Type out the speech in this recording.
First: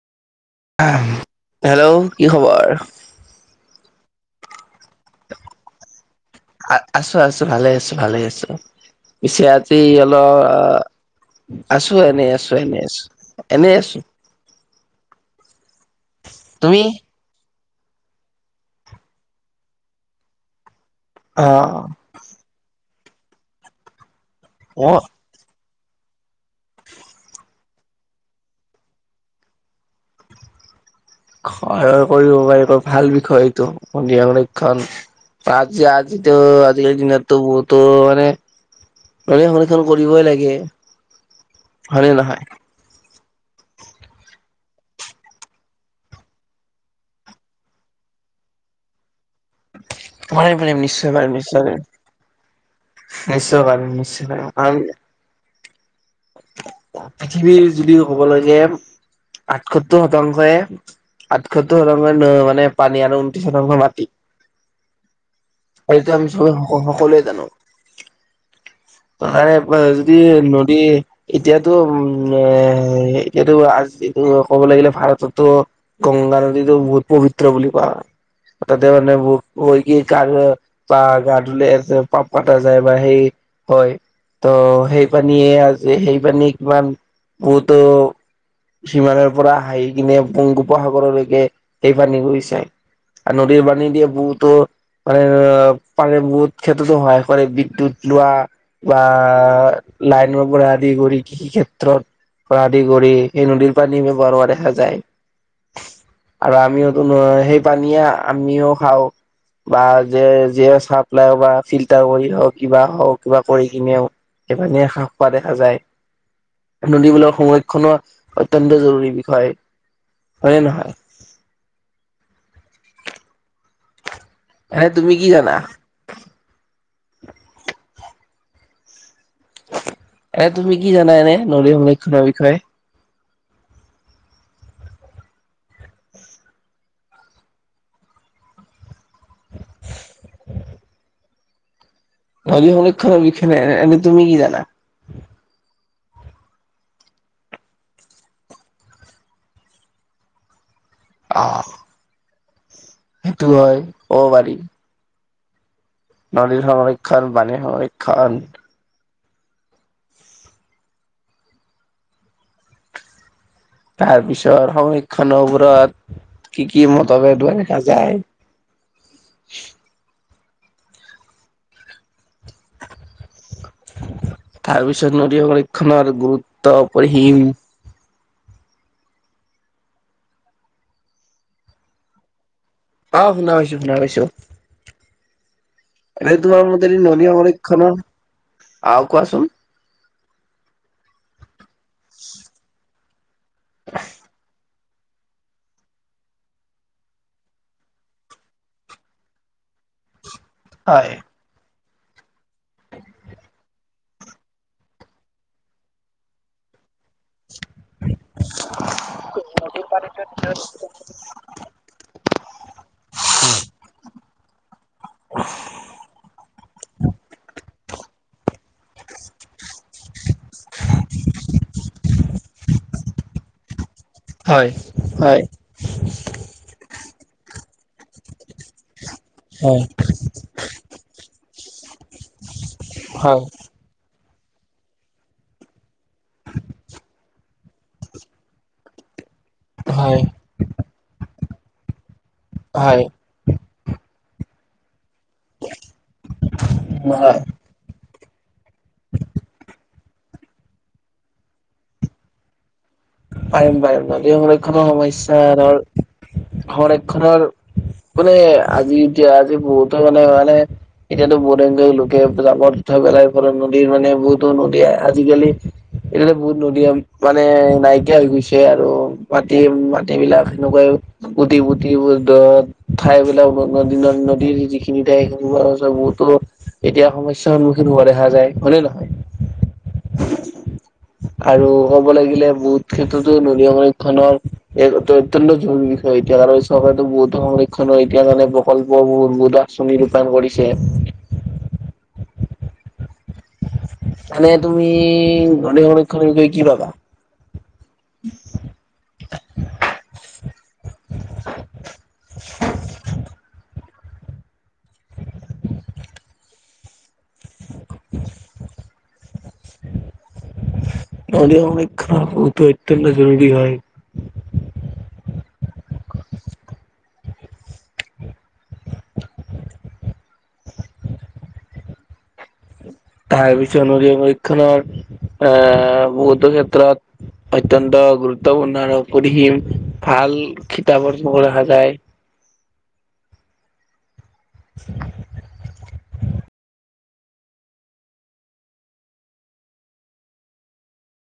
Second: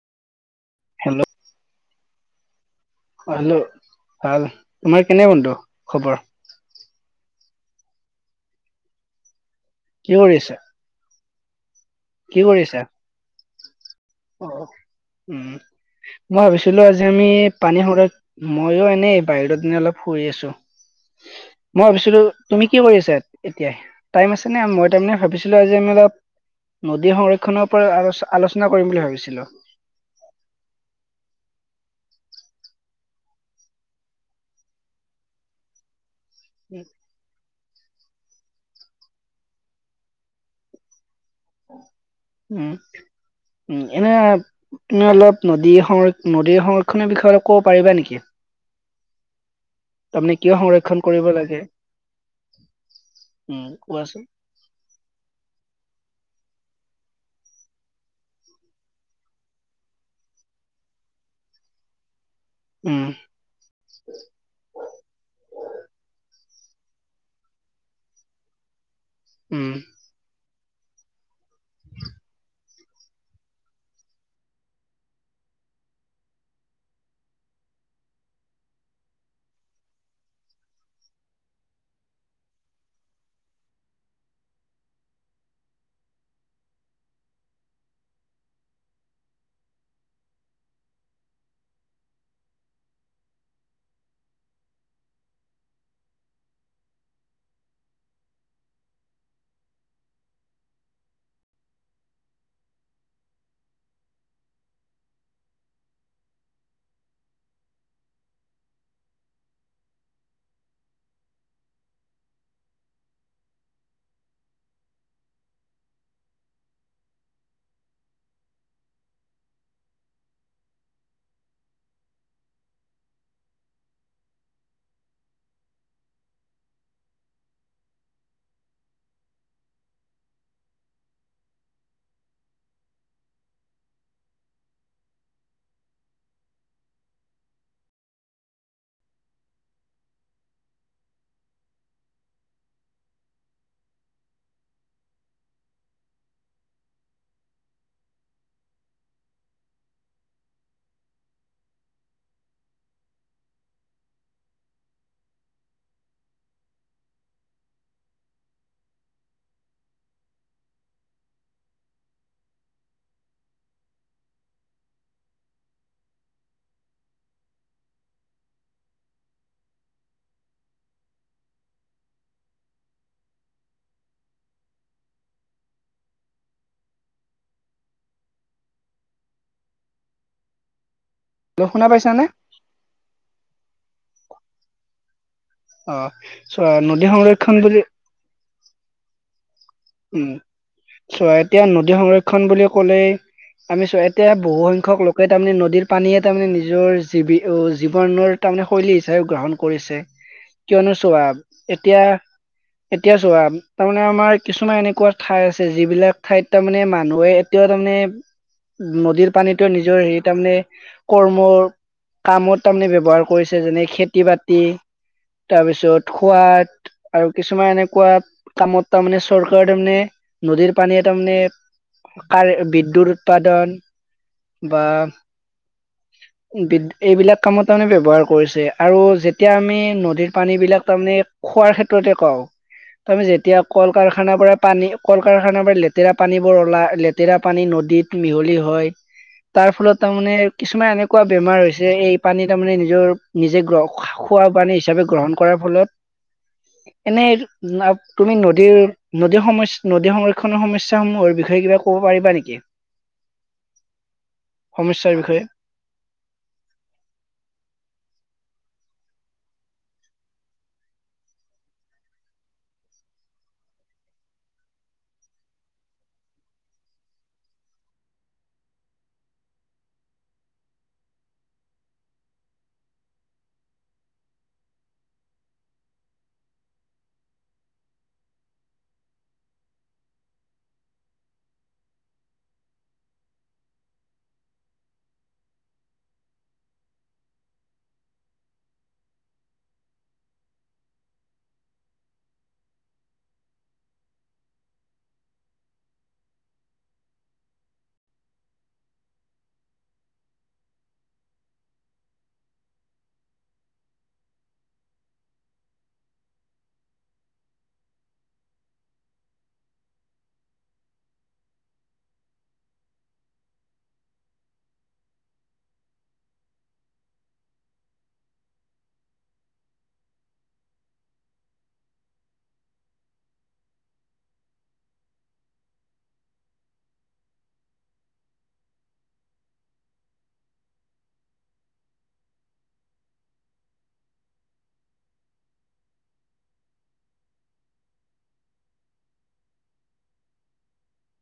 Hello কি? খবৰ? অ' হেল্ল' ভাল? তোমাৰ কেনে? বন্ধু খবৰ? আ-আছো, আছো, ভালে আছো। ভালে আছো। পিছে আজি কি কৰি অলপ আছা [inaudible] আছো এনেই কি আছো, এনে কৰিছা আছো। এনে আছো। অ উম। মই ভাবিছিলো তুমি? আজি আমি, পানী সৰা ময়ো এনেই বাহিৰত এনেই অলপ ফূৰি আছোঁ । অ মই ভাবিছিলো তুমি কি কৰি আছা? এতিয়াই? টাইম আছে নে মই তাৰমানে ভাবিছিলো, ট আজি আমি অলপ। নদীৰ সংৰক্ষণৰ ওপৰত আচ আলোচনা কৰিম বুলি ভাবিছিলো । হয় কৰিব পাৰিব ভাল বিষয় এইটো নদীৰ সংৰক্ষণ এইটো আজিকালিৰ দিনতো বহুত। ত' মানে মানে সংৰক্ষণ কৰিবই লাগে। হয়নে নহয়। উ এনে তুমি অলপ নদী সংৰ নদীৰ সংৰক্ষণৰ বিষয়ে অলপ ক'ব পাৰিবা নেকি? তাৰমানে কিয় পাৰিম পাৰিম সংৰক্ষণ নিশ্চয় কৰিব পাৰিম লাগে নিশ্চয় পাৰিম নিশ্চয় উম পাৰিম কোৱাচোন নিশ্চয় পাৰিম, কাৰণ - পৃথিৱীৰ যদি ক'ব লাগে আঠসত্তৰ শতাংশই আঠসত্তৰ শতাংশই ন মান। মানে পানী উম আৰু ঊনতিশ শতাংশ মাটি । সেইটো আমি চবেই সকলোৱে জানো । তাৰে উম পৰা যদি। কি এতিয়াতো উম এ এতিয়াতো আজিটো ক'ব লাগিলে ভাৰততো গংগা নদীতো বহুত পবিত্ৰ বুলি কোৱা হয় তাতে মানে বহুতে কয় কি‌। গা‌ ধুলে বা গা ধুলে আছে পাপ কটা যায় বা সেই হয় ত সেই পানীয়ে আজ সেই পানী কিমান বহুতো সিমানৰ পৰা হাহি কিনে বংগোপসাগৰলৈকে সেই পানী গৈ চাই আৰু নদীৰ পানী দিয়ে বহুতো? মানে পানীৰ বহুত ক্ষেত্ৰতো সহায় কৰে বিদ্যুত লোৱা বা লাইনৰ পৰা আদি কৰি কৃষি ক্ষেত্ৰত পৰা আদি কৰি সেই নদীৰ পানী ব্যৱহাৰ কৰা দেখা যায় আৰু আমিওতো সেই পানীয়ে আমিও খাওঁ । বা য য চাপ্লাই বা ফিল্টাৰ কৰি হওক কিবা হওক কিবা কৰি কিনেও সেই পানীয়ে হ্ৰাস খোৱা দেখা যায় নদীবোৰৰ সংৰক্ষণো অত্যন্ত জৰুৰী বিষয় হয়নে নহয়? হে তুমি কি জানা? এ তুমি কি জানা এনে নদী সংৰক্ষণৰ বিষয়ে? [inaudible] নদী সংৰক্ষণৰ বিষয়ে এ তুমি কি জানা? আহ সেইটো হয় অ বাৰী। নদীৰ সংৰক্ষণ, পানীৰ সংৰক্ষণ, তাৰ পিছৰ সংৰক্ষণবোৰত কি কি মতভেদো দেখা যায় । তাৰপিছত নদী সংৰক্ষণৰ গুৰুত্ব পৰিসীম, শুনা পাইছানে? অ শুনা পাইছো, শুনা পাইছো, অ এনে তোমাৰ চোৱা মতে নদী সংৰক্ষণ বুলি সংৰক্ষণৰ আহ কোৱাচোন? উম চ এতিয়া নদী সংৰক্ষণ বুলি ক'লেই। আমি চোৱা এতিয়া বহু সং। শিক্ষক লোকে তাৰমানে নদীৰ পানীয়ে তাৰমানে নিজৰ জীৱ জীৱনৰ তাৰমানে শৈলী হিচাপে গ্ৰহণ কৰিছে । কিয়নো হয় স্বোৱাব। এতিয়া এতিয়া চোৱা তাৰমানে আমাৰ। কিছুমান এনেকুৱা ঠাই আছে যিবিলাক ঠাইত তাৰমানে ম। নোৱে এতিয়াও তামানে নদীৰ পানীতো নিজৰ হেৰি তামানে কৰ্মৰ কামত তামানে ব্যৱহাৰ কৰিছে। যেনে খেতি বাতি তাৰপিছত খোৱাত আৰু কিছুমানে এনেকুৱাত কামত তামানে কাৰে বিদ্যুৎ উৎপাদন হয় বা হয় বি এইবিলাক কামত তামানে ব্যৱহাৰ কৰিছে আৰু যেতিয়া আমি নদীৰ পানীবিলাক তামানে খোৱাৰ ক্ষে ত্ৰতে কওঁ, ত আমি হয় যেতিয়া কল কাৰ খানাৰ পৰা পানী কল কাৰখানাৰ পৰা লে লেতেৰা পানী বোৰ ওলাই লে তেৰা পানী নদীত মিহলি হয়। তাৰ ফলত হয় তামানে কিছুমান এনেকুৱা বেমাৰ হৈছে এই পানী তামানে হয়। নিজৰ নিজে গ্ৰ খোৱা পানী হিচাপে গ্ৰহণ কৰাৰ ফলত এনে ন তুমি নদীৰ নদী সমস্য নদী সংৰক্ষণৰ সমস্যাসমূহৰ বিষয়ে কিবা ক'ব পাৰিবা নেকি? পাৰিম পাৰিম নদী সংৰক্ষণৰ সমস্যাৰ বিষয়ে? সমস্যা ধৰ সংৰক্ষণৰ মানে আজি এতিয়া আজি বহুতো মানে মানে এতিয়াতো বহুত সংখ্যক লোকে জাবৰ- জোথৰ পেলাই প নদীৰ মানে বহুতো নদী আজিকালি এইবিলাক বহুত নদী মানে নাইকি কিয়া হৈ গৈছে আৰু মাটি মাটি বিলাক সেনেকুৱাই গুটি পুটি বোৰ দঁ। ঠাইবিলাক ন ন নদীৰ যিখিনি ঠাই সেইখিনি বহুতো এতিয়া সমস্যাৰ সন্মুখীন হোৱা দেখা যায় হয়নে নহয়? আৰু ক'ব লাগিলে বহুত ক্ষেত্ৰতো নদী সংৰক্ষণৰ এক অ অত্যন্ত জৰুৰী বিষয় এতিয়া কাৰণ চৰকাৰো বহুত সংৰক্ষণ এতিয়া কাৰণে প্ৰকল্প বোৰ বহুতো আঁচনি ৰূপায়ন কৰিছে। মানে তুমি নদী সংৰক্ষণ কৰি কি পাবা? [inaudible] নদী সংৰক্ষণ বহুতো অত্যন্ত জৰুৰী হয়। তাৰপিছত নদী সংৰক্ষণৰ এ বহুতো ক্ষেত্ৰত অত্যন্ত গুৰুত্বপূৰ্ণ আৰু অপৰিসীম ভাল খিতাপৰ পোহৰ দেখা যায়। [inaudible]